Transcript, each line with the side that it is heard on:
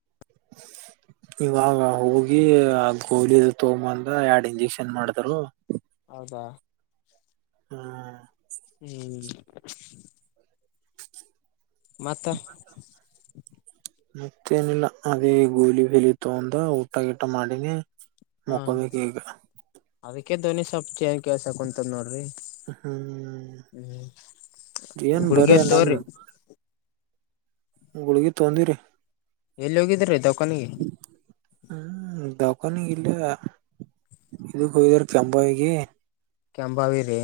right: [unintelligible] ಇವಾಗ ಹೋಗಿ ಗೋಲಿ ತೊಗಂದ ಎರಡು ಇಂಜೆಕ್ಷನ್ ಮಾಡಿದರು.
left: ಹೌದಾ.
right: ಹ್ಮ.
left: ಹ್ಮ್. ಮತ್.
right: ಮತ್ತೇನಿಲ್ಲ ಅದೇ ಗೋಲಿ ಬೆಲಿ ತಗಂದ ಊಟ ಗಿಟ ಮಾಡಿನಿ.
left: ಹ
right: ಮಕ್ಕಬೇಕೇಕಗ.
left: ಅದಕ್ಕೆ ಧ್ನಿ ಸೊಪ್ ಚೇನ್ ಕೆಲ್ಸ ಕುಂತದ್ ನೋಡ್ರಿ.
right: ಹ್ಮ್
left: ಹ
right: ಏನ್
left: ಹುಡ್ಗಿ
right: ಬರೇ
left: ತರಿ.
right: ಹುಳಗಿ ತೊಂದಿರಿ
left: ಎಲ್ಲಿ ಹೋಗಿದ್ರೀ ದಖಾನಿಗೆ.
right: ಕಕನ ಇಲ್ಲ ಇದ ಹೋಗ್ದಾರ ಕೆಂಬಾವಿ.
left: ಕೆಂಂಬಾವಿರಿ.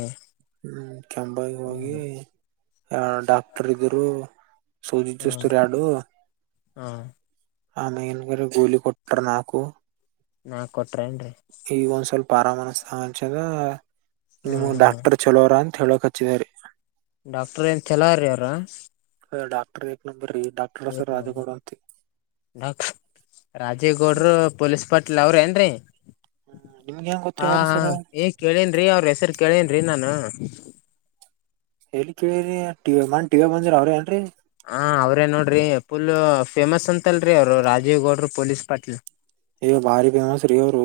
right: ಹ್ಮ್ ಕೆಂಬಾಗಿ ಹೋಗಿ. ಡಾಕ್ಟರ್ ಇದರು
left: ಹ್ಮ್
right: ಸೂಜಿಸ್ತ್ರ ಎರಡು.
left: ಹಾ
right: ಆಮೇಯನ್ಗಾರ ಗೂಲಿ ಕೊಟ್ಟರು ನಕ.
left: ನಾ ಕೊಟ್ಟ.
right: ಈಗ ಒಂದ್ ಸ್ವಲ್ಪ ಆರಾಮನಸ್ತ ಅನ್ಚಂದ
left: ಹ್ಮ್
right: ನಿಮ
left: ಹ್ಮ್
right: ಡಾಕ್ಟರ್ ಚಲೋರ ಅಂತ. ಹೇಳಕ್ ಹಚ್ಚಿದ್ದಾರೆ.
left: ಡಾಕ್ಟರ್ ನ್ಂತಲ ರೀ ಅವ್ರ.
right: ಡಾಕ್ಟರ್ ನಂಬರ ಈ ಡಾಕ್ಟರ ಅ ಸರ್ ರಧೆಗೋಡತಿ.
left: ರಾಜೀವ್ ಗೌಡರು ಪೊಲೀಸ್ ಪಾಟ್ಲ್ ಅವ್ರ ಏನ್ರೀ.
right: ನಿಮ್ಗೆ ಹೆಂಗ್ ಗೊತ್ತ್ರಿ
left: ಹಾ
right: ಅವ್ರ
left: ಹ
right: ಸರ
left: ಏ ಕೇಳೇನ್ಿ ಅವ್ರ ಹೆಸರು ಕೇಳೇನ್ಿ ನಾನು.
right: ಹೇಳಿ ಕೇಳಿರಿ ಟಿವ ಮನ್ ಟಿವ ಬಂದಿರ ಅವ್ರರಿ ಏನ್ರರಿ.
left: ಹ ಅವ್ರೇ ನೋಡ್ರಿ ಪುಲ್ ಫೇಮಸ್ ಅಂತಲ್ರಿ ಅವ್ರು ರಾಜೀವ್ ಗೌಡರು ಪೊಲೀಸ್ ಪಾಟ್ಲ್.
right: ಈಗ ಭಾರಿ ಫೇಮಸ್ ರೀ ಅವರು.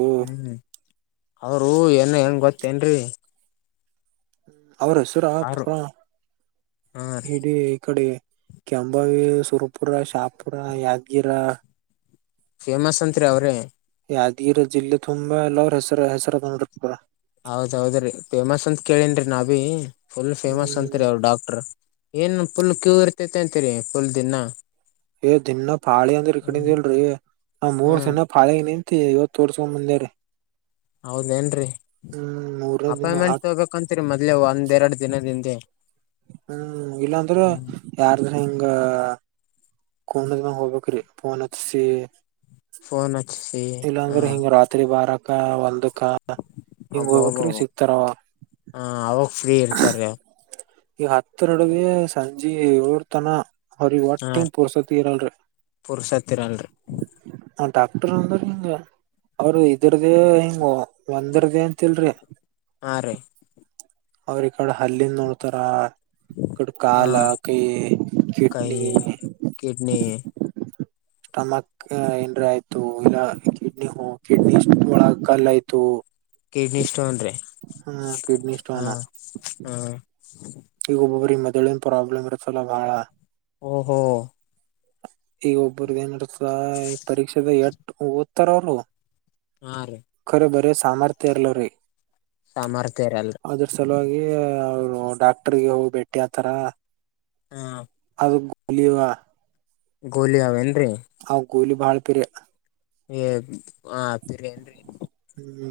left: ಅವ್ರೂ ಏನ್ ಹೆಂಗ ಗೊತ್ತೇನ್ರರಿ.
right: ಅವ್ರ ಹೆಸಿರ
left: ಅವರು
right: ಪ
left: ಹ
right: ಇಡೀ ಈ ಕಡೆ. ಕೆಂಬಾವಿ ಸುರಪುರ ಶಾಪುರ ಯಾದಗಿರ.
left: ಫೇಮಸ್ ಅಂತ್ರಿ ಅವ್ರೆ.
right: ಯಿರ ಜಿಲ್ಲೆ ತುಂಬಾ ಎಲ್ಲ ಅವ್ರ ಹೆಸರ ಹೆಸರ ತಂದ್ರ.
left: ಹೌದ್ೌದ್ರೀ ಫೇಮಸ್ ಅಂತ ಕೇಳನ್ರಿ ನಾ ಭಿ ಫುಲ್ ಫೇಮಸ್
right: ಹ್ಮ್
left: ಅತ್ರಿ ಅವರು ಡಾಕ್ಟರ್. ಏನ್ ಪುಲ್ ಕ್ಯೂ ಇರ್ತೈತೆ ಅಂತರಿ ಪಫುಲ್ ದಿನಾ.
right: ಏ ದಿನ ಪಾಳೆ ಅಂದ್ರ ಈ ಕಡಿಂದ ಇಲ್ರರಿ ನಾ್ ಮೂರ್ ದಿನ ಪಾಳೆ ನಿ. ಮ ಇವತ್ತು ತೋರ್ಸಕೊಂಡ ಮುಂದ ರ.
left: ಹೌದೇಏನ್ರರಿ
right: ಮೂರನೇ ದಿನ ಆ
left: ಅಪಾಯಿಂ್ಮೆಂಟ್ ತಗಬೇಕಂತರಿ ಮೊದ್ೇ ಒಂದ್ ಎರಡ್ ದಿನದಿಂದ.
right: ಹ್ಮ್ ಇಲ್ಲಾಂದ್ರ ಯಾರದ್ರ ಹಿಂಗ. ಕ ಹೋಗಬೇಕ್ರೀ ಪನ್ ಸಿ.
left: ಫೋನ್ ಅಚ್.
right: ಇಲ್ಲಾಂದ್ರೆ ಹಿಂಗ ರಾತ್ರಿ ಬಾರಕ ಒಂದ. ಹಿಂಗ
left: ಒಬ್ಬೊಬ್ಬ
right: ಬಕರುೂ [unintelligible] ಸಿಕ್ತಾರವ
left: ಹ ಅವಾಗ ಫ್ರೀ ಇರ್ತಾರೆ
right: ಈಗ ಹತ್ತ ನಡಗೆ ಸಂಜೆ ಏರ್ತನ ಅವರಿ
left: ಹಾ
right: ಒಟಿಮ ಪುರ್ಸತಿ ಇರಳ
left: ಪುರ್ಸತ್ ಇರಲ್ರಿ
right: ಡಾಕ್ಟರ್ ಅಂದ್ರ ಹಿಂಗ ಅವರು ಇದ್ರದ ಹಿಂಗ ಒಂದರ್ದೇ ಅಂತಲ್ರಿ
left: ಹಾ ರೀ
right: ಅವ್ರ ಈ ಕಡೆ ಹಲ್ಲಿಂದ ನೋಡ್ತಾರ
left: ಹಾ
right: ಕಾಲ ಕೈ
left: ಕೈ
right: ಕಿಡ್ನಿ
left: ಕಿಡ್ನಿ
right: ಸ್ಟಮಕ್ ಇಂಡ್ರಿ ಆಯ್ತು ಇಲ್ಲ ಕಿಡ್ನಿ ಹ ಕಿಡ್ನಿ ಇಷ್ಟ ಒಳಗ ಕಲ್ ಆಯ್ತು [unintelligible]
left: ಕಿಡ್ನಿ ಸ್ಟೋನ್ ರೀ
right: ಹಾ ಕಿಡ್ನಿ
left: ಹಾ
right: ಸ್ಟೋನ್
left: ಹ
right: ಈಗ ಒಬೊಬ್ಬ್ರೀ ಮೊದ್ಲನ್ ಪ್ರಾಬ್ಲಮ್ ಇರತ್ತಲ್ಲ ಬಾಳ
left: ಓಹೋ
right: ಈಗ ಒಬ್ಬರ್್ದ [unintelligible] ಏನ್ ನಡ್ತ ಈ ಪರೀಕ್ಷೆದ ಎಟ್ ಓದ್ತಾರ ಅವರು
left: ಹಾ ರೀ
right: ರ ಬರೇ ಸಾಮಾರ್ ತರಲ [unintelligible] ರೇ
left: ಸಾಮರ್ಥ್ಯ ಇರಲ್ರಿ
right: ಲ ಅವರು ಡಾಕ್ಟರ್ಗೆ ಹೋಗಿಬೇಟ್ಟಿ ಆತರ
left: ಹ್ಮ
right: ಗಲಿಯ [unintelligible]
left: ಗೋಲಿ ಅವಾವೆಂದ್ರೆ
right: ಕೂಲಿ ಬಾಳಪ್ರಿಯೆ
left: ಏ ಹ ಆತೀರಿ ಏನ್ರಿ [unintelligible]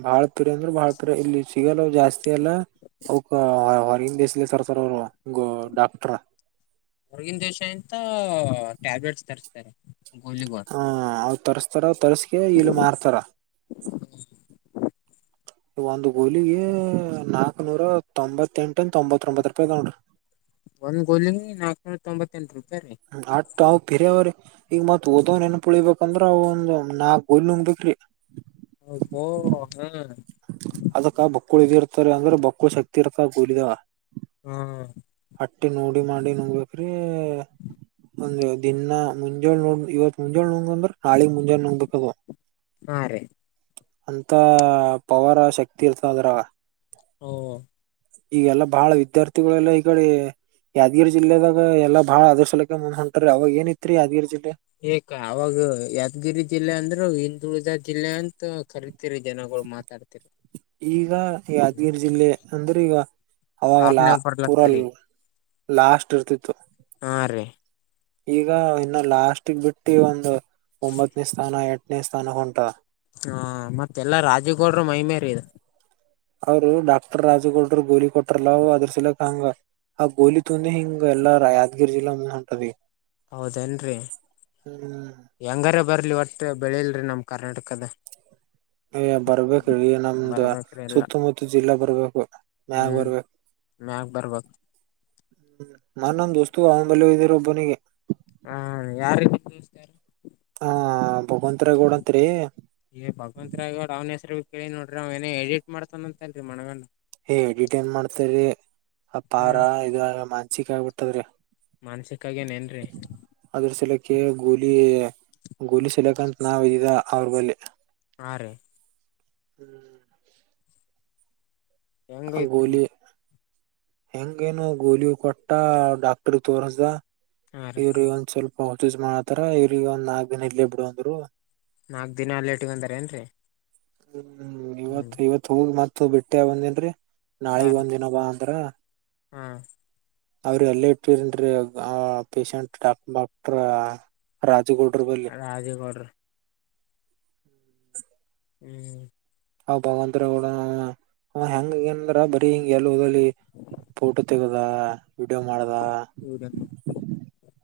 right: ಬಾಳ್ ಪೀರಿ ಅಂದ್ರೆ ಬಾಳ್ ಪೀರಿ ಇಲ್ಲಿ ಸಿಗಲ್ಲ ಜಾಸ್ತಿ ಅಲ್ಲ ಅವ ಹೊರಗಿನ್ ದೇಶದಿಂದ ತರ್ತರೆ ಗ ಡಾಕ್ಟರ್
left: ಹೊರಗಿನ ದೇಶ ಎಂತ ಟ್ಯಾಬ್ಲೆಟ್ಸ್ ತರಿಸಸ್ತಾರೆ ಗೋಲಿಗೋ
right: ಹ ಅವ್ ತರ್ಸ್ತಾರ ತರ್ಸ್ಕ ಇಲ್ಲ ಮಾರ್ತಾರ ಒಂದು ಗೋಲಿಗೆ ನಾಕ್ನೂರ ತೊಂಬತ್ತೆಂಟಂದ ತೊಂಬತ್ಬತ್ ರೂಪಾಯಿ ತಗೊಂಡಿ
left: ಒಂದ ಗೋಲಿಗೆ ನಾಲ್ಕನೂರ ತೊಂಬತ್ತೆಂಟು ರಾಯಿ
right: ಆ [unintelligible] ಬೇರ ಅವ್ರಿ ಈಗ ಮತ್ ಓದವನ್ ಏನ್ ಪುಳಿಬೇಕಂದ್ರ ಅವ ಒಂದ್ ನಾಯ್ಲ್ ನುಂಗ್ಬೇಕಿ [unintelligible]
left: ಹ ಹಾ [inaudible]
right: ಅದುಕ್ಕೋ ಬೊಕ್ಕುಳಿ ಬ ಇದ ಇರ್ತಾರೆ ಅಂದ್ರೆ ಬೊಕ್ಕುಳಿ ಶಕ್ತಿ ಇರ್ತ ಗೂಲಿದಾವ
left: ಹ್ಮ್
right: ಡಿ ಮಾಡಿ ನೋಬೇಕ್ರಿ ಒಂದ ದಿನ ಮುಂಜಾಳು ನೋ ಇವತ್ ಮುಂಜಾಳು ನೋಂಗ ಅಂದ್ರ ನಾಳಿಗ್ ಮುಂಜಾನಳೆ ನೋಗ್ಬೇಕದು
left: ಹ ರೀ
right: ಅಂತ ಪವರ್ ಶಕ್ತಿ ಇರ್ತ ಅದ್ರ
left: ಹ್ಮ
right: ಈಗೆಲ್ಲ ಬಹಳ ವಿದ್ಯಾರ್ಥಿಗಳೆಲ್ಲ ಈಗಡೆ ಯಾದಗಿರಿ ಜಿಲ್ಲೆದಾಗ ಎಲ್ಲಾ ಬಾಳ ಆದರ್ಶಲಕ್ಕೆ ಮಂದ ಹೊಂಟ್ರ ಅವಾಗ ಏನಿತ್ರಿ ಯಾದಗಿರಿ ಜಿಲ್ಲೆ
left: ಏಕ ಅವಾಗ ಯಾದಗಿರಿ ಜಿಲ್ಲೆ ಅಂದ್ರೆ ಹಿಂದುಳಿದ ಜಿಲ್ಲೆ ಅಂತ ಕರತ
right: ಈಗ ಯಾದಗಿರಿ ಜಿಲ್ಲೆ ಅಂದ್ರೆ ಈಗ ಅವಾಗ ಲಾ
left: ಟಾಪ್ನಾಗ
right: ಪೂರ
left: ಬರ್ಲತ್ತರಿ
right: ಲಾಸ್ಟ್ ಇರ್ತಿತ್ತು
left: ಹಾ ರೀ
right: ಈಗ ಇನ್ನ ಲಾಸ್ಟಗ್ ಬಿಟ್ಟಿ ಒಂದು ಒಂಬತ್ತನೇ ಸ್ಥಾನ ಎಂಟನೇ ಸ್ಥಾನ ಹೊಂಟ
left: ಹಾ ಮತ್ತೆಲ್ಲ ರಾಜುಗೌಡರು ಮೈಮೇರಿ ಇದು
right: ಅವರು ಡಾಕ್ಟರ್ ರಾಜುಗೌಡರು ಗೋಲಿ ಕೊಟ್ರಲ ಅದ್ರ ಸಲಕ್ ಹಂಗ ಆ ಗೋಲಿ ತುಂದಿ ಹಿಂಗ ಎಲ್ಲಾ ಯಾದಗಿರಿ ಜಿಲ್ಲಾ ಹೊಂಟದ [unintelligible]
left: ಹೌದೇನ್ರಿ ಹೆಂಗಾರ ಬರ್ಲಿ ಒಟ್ಟೆ ಬೆಳಿಲ್ರಿ ನಮ್ ಕರ್ನಾಟಕದ
right: ಈ ಬರ್ಬೇಕ್ರ ಈ
left: ಹ್ಮ್
right: ನಮ್ದ
left: ಬರ್ಬೇಕ್ರಿ ಎಲ್ಲ
right: ಸುತ್ತಮುತ್ತ ಜಿಲ್ಲಾ ಬರ್ಬೇಕು ಮ್ಯಾಗ ಬರ್ಬೇಕು
left: ಮ್ಯಾಪ್ ಬರಬೇಕು
right: ನ ನಮ್ ದೋಸ್ತು ಅವಂಬಲ್ಲ ಹೊಬಿರ ಒಬ್ಬನಿಗೆ
left: ಹಾ ಯಾರ [unintelligible]
right: ಹಾ ಭಗವಂತ ರ ಗೋಡಂತ್ರಿ.
left: ಈ ಭಗವಂತರ ಗೋಡ್ರ ಅವ್ನ ಹೆಸರ ಕೇಳಿ ನೋಡ್ರಿ ಅವ್ ಏನ ಎಡಿಟ್ ಮಾಡ್ತಾನ ಅಂತ ಅಲ್ರಿ ಮನಗಂಡ
right: ಏ ಎಡಿಟ್ ಏನ್ ಮಾಡ್ತಾರಿ ಅ ಪಾರ
left: ಹ್ಮ್
right: ಇದ್ರ ಮಾನಸಿಕ ಆಗ್ಬಿಟ್ಟದ್ರಿ.
left: ಮಾನಸಿಕ ಆಗ್ಯಾನ ಏನ್ರಿ.
right: ಕ ಗೋಲಿ ಗುಲಿ ಸಲಕಂತ ನಾವ ಇದಿದ ಅವ್ರ ಬಲ್ಲಿ
left: ಹಾರಿ.
right: ಹ್ಮ.
left: ಹೆಂಗೈತಿ.
right: ಗೋಲಿ ಹೆಂಗೇನು ಗೋಲಿ ಕೊಟ್ಟ ಡಾಕ್ಟ್ರ ತೋರ್ಸ್ದ.
left: ಹಾ ರೀ
right: ಇವ್ರಿಗ ಒಂದ್ ಸ್ವಲ್ಪ ಪರ್ಚೆಸ್ ಮಾಡತಾರ ಇವ್ರಿಗ ಒಂದ್ ನಾಲ್ಕ್ ದಿನ ಇಲ್ಲೇ ಬಿಡು ಅಂದ್ರು.
left: ನಾಕ್ ದಿನ ಅಲ್ಲೇ ಇಟ್ಕೊತಾರ ಏನ್ರರಿ.
right: ಹ್ಮ ಇವತ್ ಇವತ್ ಹೋಗಿ ಮತ್ತ ಬಿಟ್ಟಿ ಆಗಿ ಬಂದೇನ್ರಿ
left: ಹಾ
right: ನಾಳಿಗ್
left: ರೀ
right: ಒಂದಿನ ಬಾ ರಾ
left: ಹಾ
right: ಅವ್ರಿ ಎಲ್ಲ ಇಟ್ಟರನ್ರಿ ಆ ಪೇಶಂಟ್ ಡಾಕ್ ಡಾಕ್ಟರ್. ರಾಜುಗೌಡ್ರ ಬಲ್ಲಿ
left: ರಾಜಿ ಗೋದ್ರಿ ಹ್ಮ.
right: ಹೌ ಭಗವಂತರ ಗಡ ಆವಾ ಆಗ್ಯಾನ ಅಂದ್ರ ಬರಿ ಹಿಂಗ ಎಲ್ಲ ಹೋದಲ್ಲಿ ಫೋಟೋ ತೆಗದ ವಿಡಿಯೋ ಮಾಡ್ದ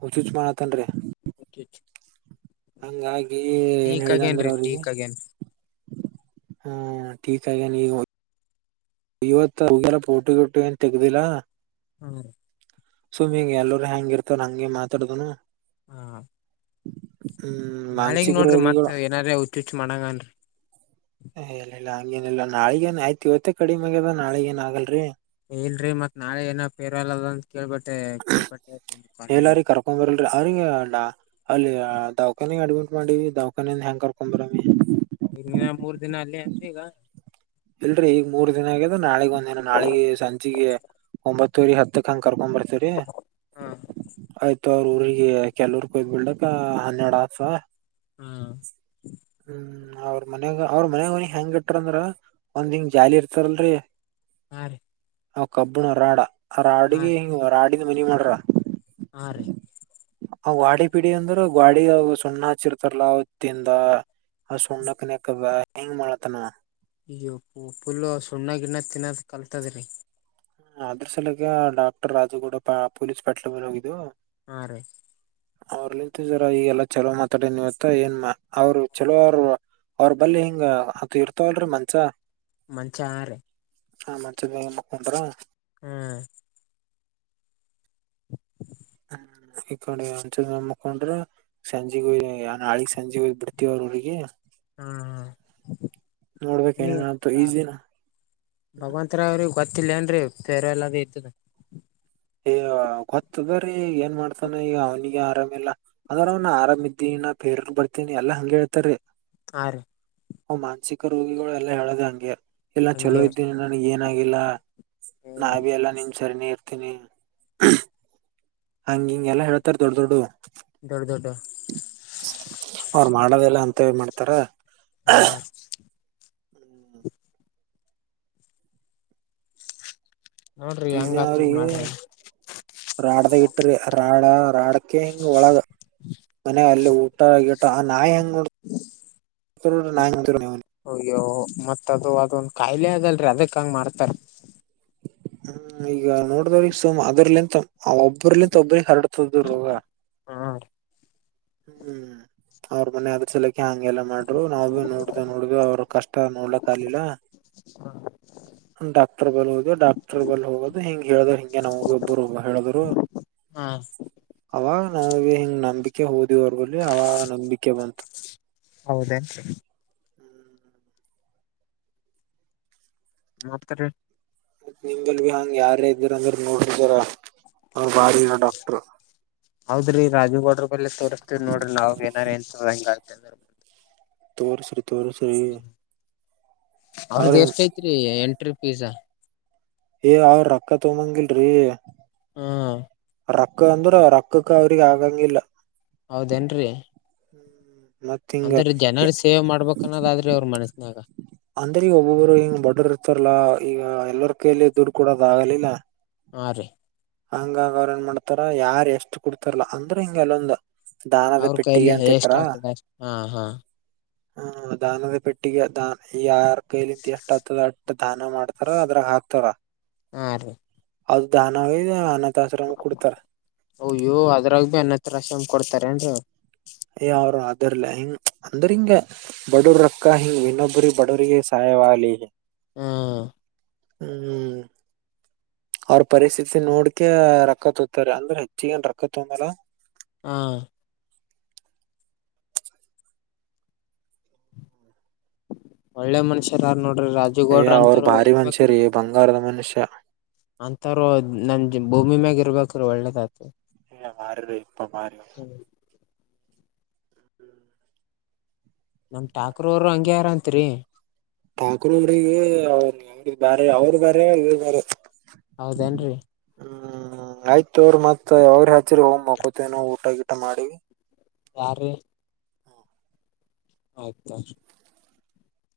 right: ಹುಚುಚು ಮಾಡತನ್ರಿ.
left: [inaudible]
right: ಹಂಗಾಗಿ ಏನ್
left: ಟೀಕ್
right: ಹೇಳಿದ ಅಂದ್ರ
left: ಆಗೇನ್ರಿ
right: ಅವ್ರಿಗಿ
left: ಟೀಕ್ ಆಗೇನ್
right: ಹಾ ಟಿಕ್ ಆಗ್ಯಾನ ಈಗ ವ ಇವತ್ತ ಹೋಗ್ಯಾರ ಫೋಟೋ ಗಿಟೊ ಏನ್ ತಗ್ದಿಲ್ಲಾ.
left: ಹ್ಮ.
right: ಸುಮ್ಮಿ ಈಗ ಎಲ್ಲರು ಹೆಂಗ ಇರ್ತಾನ ಹಂಗೆ ಮಾತಾಡದನು.
left: ಹಾ
right: ಹ್ಮ
left: ನಾಳಿಗ್
right: ಮಾನಸಿಕ
left: ನೋಡ್ರಿ ಮತ್
right: ರೋಗಿಗಳು.
left: ಏನಾರೇ ಹುಚ್ಚುಚ್ ಮಾಡಂಗನ್ರಿ
right: ಎ ಇಲ್ಲ ಇಲ್ಲ ಹಂಗೇನಿಲ್ಲಾ ನಾಳಗೇನ ಹಾಕಿ ಇವತ್ತ ಕಡಿಮೆ ಆಗೇದ ರೀ ನಾಳಗ ಏನ್ ಆಗಲ್ರರಿ.
left: ಇಲ್ರರಿ ಮತ್ ನಾಳೆ ಏನ ಫೇರವಲ ಅದ ಅಂತ ಕೇಳ್ಬಟ್ಟೆ ಕೇಳ್ಪಟ್ಟಲ.
right: ಅ ಅ್ಣ ಅಲ್ಲಿ ದವಾಖಾನಗ ಅಡ್ಮಿಟ್ ಮಾಡಿವಿ ದವಾಖಾನಿಂದ ಹೆಂಗ ಕರ್ಕೊಂಡಬರಾಮಿ.
left: ಈಗೇನ್ ಮೂರ್ ದಿನ ಅಲ್ಲಿ ಇರ್ತಿ ಈಗ.
right: ಇಲ್ರರಿ ಈಗ ಮೂರ್ ದಿನ ಆಗ್ಯದ ನಾಳಿಗ ಒಂದ ದಿನ ನಾಳಿಗೆ ಸಂಜೆಗ ಒಂಬತ್ತೂರಿ ಹತ್ತಕ್ಕಂ ಕರ್ಕೊಂಬರ್ತರೀ
left: ಹಾ
right: ಆಯ್ತ. ಅವ್ರ ಊರಿಗಿ ಕೆಲವರ ಕುಯ್ ಬಿಡಲಕ್ಕ ಹನ್ನೆರಡ ಆಯ್ತ.
left: ಹಾ
right: ಹ್ಮ ಅವ್ರ ಮನ್ಯಾಗ ಅವ್ರ ಮನ್ಯಾಗ ಹೆಂಗ ಇಟ್ರಂದ್ರ ಒಂದ್ ಹಿಂಗ ಜಾಲಿ ಇರ್ತರಲ್ರಿ.
left: ಹ್ಮ.
right: ಅ ಕಬ್ಬಣ ರಾಡ ಆ ರಾಡಿಗ ಹಂಗ ರಾಡಿನ ಮನ ಮಾಡ್ರ.
left: ಹಾ ರೀ.
right: ಆ ವಾಡಿ ಪಿಡಿ ಅಂದ್ರ ಗೋಡಿಗ ಆವಾ ಸುಣ್ಣ ಹಚ್ಚಿರ್ತಾರಲ್ಲ ಅವತ್ತಿಂದ ಆ ಸುಣ್ಣ ಕಾಣೆಕಬ ಹೆಂಗ ಮಾಡತನ.
left: ಈಗ ಉ ಪುಲ್ಲ ಸುಣ್ಣ ಗಿಣ್ಣ ತಿನ್ನದ ಕಲ್ತದ್ರಿ.
right: ಹ ಅದ್ರ ಸಲಗ ಡಾಕ್ಟರ್ ರಾಜುಗೌಡ ಪೊಲೀಸ್ ಪಟ್ಲ ಮೆಲ್ ಹೋಗಿದ್ದು.
left: ಹಾರಿ.
right: ಅವ್ರ ನಿಂತಿದರ ಈಗೆಲ್ಲ ಚಲೋ ಮಾತಾಡ ಇವತ್ತ ಏನ್ ಅವ್ರು ಚಲೋ ಅವ್ರ ಬಲ್ಲಿ ಹಿಂಗ ಅದ ಇರ್ತವಲ್ರರಿ ಮಂಚ.
left: ಮಂಚ ರೀ.
right: ಹ ಮಂಚೆಮ್ಮಕ್ಕೊಂಡ್ರ
left: ಹ್ಮ್
right: ಹ್ಮ್ ಈ ಕಡೆ ಒಂಸ ನ ಮುಕೊಂಡ್ರ ಸಂಜೆ ಹಯಿ ನಾಳಿ ಸಂಜೆ ಹೋಗ್ ಬಿಡ್ತವ್ರ ಊರಗೆ
left: ಹ್ಮ
right: ನೋಡ್ಬೇಕ್ ಏನೇನ್ ಆತೋ
left: ಹಾ
right: ಈಜ್ ದಿನ ಹ್ಮ್,
left: ಭಗವಂತರಾವ್ ಅವರಿಗೆ ಗೊತ್ತಿಲ್ಲೇಏನ್ರರಿ ಫೇರ್ ಲವಲ್ಲಿದ ಇದ್ದದ
right: ಗೊತ್ತ ಅದರೀ ಏನ್ ಮಾಡ್ತಾನ ಈಗ ಅವ್ನಿಗೆ ಆರಾಮಿಲ್ಲ ಆದ್ರ ಅವ್ನು ಆರಾಮ ಇದೀನ ಬೇರ ಬರ್ತೀನಿ ಎಲ್ಲ ಹಂಗ ಹೇಳ್ತಾರೆ
left: ಆ
right: ಅವ ಮಾನಸಿಕ ರೋಗಿಗಳುಲ್ಲಾ ಹೇಳದ ಹಂಗೆ ಇಲ್ಲ ಚಲೋ
left: ಹಂಗೆ
right: ಇದ್ದೇನಿ ನನಗ ಏನಾಗಿಲ್ಲ ನಾ
left: ಹ್ಮ್
right: ಬಿ ಎಲ್ಲ ನಿಮ್ ಸರಿನೇ ಇರ್ತೀನಿ ಹಂಗ ಹಿಂಗೆ ಎಲ್ಲಾ ಹೇಳ್ತಾರೆ ದೊಡ್ಡ ದೊಡ್ಡು
left: ದೊಡ್ಡ ದೊಡ್ಡವು
right: ಅವರು ಮಾಡದೇಲ್ಲ ಅಂತವೇ ಮಾಡ್ತಾರ
left: ಹಾ
right: ಹ್ಮ್
left: ನೋಡ್ರಿ
right: ಈಸ್
left: ಹೆಂಗ
right: ದೀನ
left: ಆತದ
right: ಅವನೀಗೆ
left: ಮಾಡ್ರಿ
right: ರಾಡದ ಇಟ್ರಿ ರಾಡ ರಾಡಕ ಹಿಂಗ ಒಳಗ ಮನ ಅಲ್ಲಿ ಊಟ ಗಿಟ್ಟ ಆ ನಾಯಿ ಹೆಂಗ ನಾಯಿ ಹ
left: ಅಯ್ಯೋ ಮತ್ತ ಅದು ಅದೊಂದ ಕಾಯಿಲೆ ಆದಲ್ರರಿ ಅದಕ್ಕ ಹಂಗ ಮಾಡತಾರ್
right: ಹ್ಮ್ ಈಗ ನೋಡ್ದ್ರೀಗ ಸುಮ್ ಅದರ್ಲೆಂತ ಆ ಒಬ್ರಲಿಂತ ಒಬ್ಬ್ರಿಗೆ ಹರಡ್ತದ ರೋಗಾ
left: ಹಾ
right: ಹ್ಮ್ ಅವ್ರ ಮನೆ ಆದ್ರ ಸಲ ಹಂಗೆಲ್ಲ ಮಾಡ್ರು ನಾವ್ ಭಿ ನೋಡ್ದ ನೋಡ್ದ ಅವ್ರ ಕಷ್ಟ ನೋಡ್ಲಕ್ ಆಗ್ಲಿಲ್ಲ ಡಾಕ್ಟರ್ ಬಲ್ ಹೋದೆ ಡಾಕ್ಟರ್ ಬಲ್ ಹೋಗೋದು ಹಿಂಗಗೆ ಹೇಳ್ದ ಹಿಂಗೆ ನಮ್ಗ ಒಬ್ರು ಹೇಳಿದ್ರು
left: ಹಾ
right: ಅವಾಗ ನಾವಗೆ ಹಿಂಗ್ ನಂಬಿಕೆ ಹೋದಿವ ಅವರಬಲ್ಲಿ ಅವಾಗ ನಂಬಿಕೆ ಬಂತು
left: ಹೌದೇನ್ರಿ ಮತ್ತರೀ
right: ಮತ್ ನಿಮ್ದಲ್ ಭ ಹಾಂಗ ಯಾರೇ ಇದ್ದೀರ ಅಂದ್ರ ನೋಡ್ರಿ ಜರಾ ಅದಾರ ಅವರ ಬಾರಿನ ಡಾಕ್ಟರ್
left: ಹೌದ್ರಿ ರಾಜುಗೌಡ್ರ ಬಲ್ಲೇ ತೋರಿಸಸ್ತೀವಿ ನೋಡ್ರಿ ನಾವ್ ಏನಾರ ಎನ್ಂತ ಹೆಂಗ ಆತ ಅಂದ
right: ತೋರಸರಿ ತೋರಸರಿ
left: ಅವ್ರದ ಎಷ್ಟ ಐತ್ರಿ ಎಂಟ್ರಿ ಪೀಸಾ
right: ಏ ಅವ್ರ ರೊಕ್ಕ ತೊಮ್ಮಂಗಿಲ್ರರಿ
left: ಹ್ಮ
right: ರೊಕ್ಕ ಅಂದ್ರ ರೊಕ್ಕಕ್ಕ ಅವ್ರಿಗೆ ಆಗಂಗಿಲ್ಲ
left: ಹೌಧನ್ರೆ
right: ಹ್ಮ್
left: ಅಂದ್ರ ಜನರ ಸೇವೆ ಮಾಡ್ಬೇಕಕ್ ಅನ್ನೋದಾದ್ರಿ ಅವ್ರ ಮನಸ್ಸನಾಗ
right: ಅಂದ್ರೆ ಈಗ ಒಬ್ಬೊಬ್ರು ಹಿಂಗ್ ಬಡ್ಡೋರ್ ಇರ್ತಾರಲ್ಲಾ ಈಗ ಎಲ್ಲರ ಕೈಲಿ ದುಡ್ಡು ಕೊಡೋದ ಆಗಲಿಲ್ಲ
left: [unintelligible]
right: ಹಂಗಂಗ ಅವ್ರ ಏನ್ ಮಾಡ್ತಾರ ಯಾರ್ ಎಷ್ಟ್ ಕುಡ್ತಾರಲ್ಲ ಅಂದ್ರ ಹಿಂಗೆಲ್ಲೊಂದ ದಾನದ
left: ಅವ್ರ
right: ಪೆಟ್ಟಿಗೆ
left: ಕೈಲಿ
right: ಅಂತ
left: ಎಷ್ಟ
right: ಇಟ್ರ.
left: ಆಗ್ತದ ಹಾ ಹಾ
right: ಹ್ಮ ದಾನದ ಪೆಟ್ಟಿಗೆ ದ ಈ ಆರ ಕೈಲಿಂತ ಎಷ್ಟಾದ ದಾನ ಮಾಡ್ತಾರ ಅದ್ರಾಗ ಹಾಕ್ತಾರ
left: ಹಾರೀ
right: ಅದ ದಾನ ಹಾನ
left: ಅಯ್ಯೋ ಅದ್ರಾಗ ಭ ಎನ್ನತ್ರ ರಾಶ ಕೊಡ್ತಾರೆ ಅನ್
right: ಯ ಅವರು ಅದರ್ಲ ಹಿಂಗ ಅಂದ್ರ ಹಿಂಗ ಬಡವ್ರಕ್ಕ ಹಿಂಗ್ ಇನ್ನೊಬ್ರ ಬಡವ್ರಿಗೆ ಸಾಯ ವಿ [unintelligible]
left: ಹ್ಮ್ಮ್
right: ಹ್ಮ್ ಅವ್ರ ಪರಿಸ್ಥಿತಿ ನೋಡ್ಕೆ ರೊಕ್ಕ ತೋತ್ತಾರೆ ಅಂದ್ರ ಹೆಚ್ಚಿಗೆನ್ ರೊಕ್ಕ ತೋಮಲ.
left: ಹಾ ಒಳ್ಳೆ ಮನುಷ್ಯರ ಹಾರ್ ನೋಡ. ರಾಜುಗೌಡ್ರ
right: ಅಯ್ಯ ಅವ್ರ
left: ಅಂತಾರ
right: ಭಾರಿ ಮನುಷ್ಯ
left: ಇರ್ಬೇಕ್ರೀ
right: ರೀ ಬಂಗಾರದ ಮನುಷ್ಯ
left: ಅಂತಾರೋ ಭೂಮಿ ಮ್ಯಾಗ ಇರ್ಬೇಕ್ರೀ ಒಳ್ಳೆದ ಆತದ.
right: [unintelligible] ಮಾರೀರಿಪ್ಪ ಮಾಾರ [unintelligible]
left: ನಮ್ ಠಾಕ್ರೂ ಅವ್ರು ಹಂಗೆ ಹರ ಅಂತ್ರಿ..
right: ಠಾಕ್ರೂ ಅವ್ರಿಗಿ [unintelligible] ಬ್ಯಾರೆ ಅವ್ರು ಬ್ಯಾರೆ ಇವ್ರು ಬ್ಯಾರೆ.
left: ಹೌದೇನ್ರಿ
right: ಹ್ಮ್ ಆಯ್ತ ತೋರಿ ಮತ್ ಯವಗರೆ ಹಚ್ಚರಿ ಹೋಗ್ ಮಕೋತೆನಾ ಊಟ ಗೀಟ ಮಾಡಿ.
left: ಯಾರೀ. ಆಯ್ತ ತೋರಿ.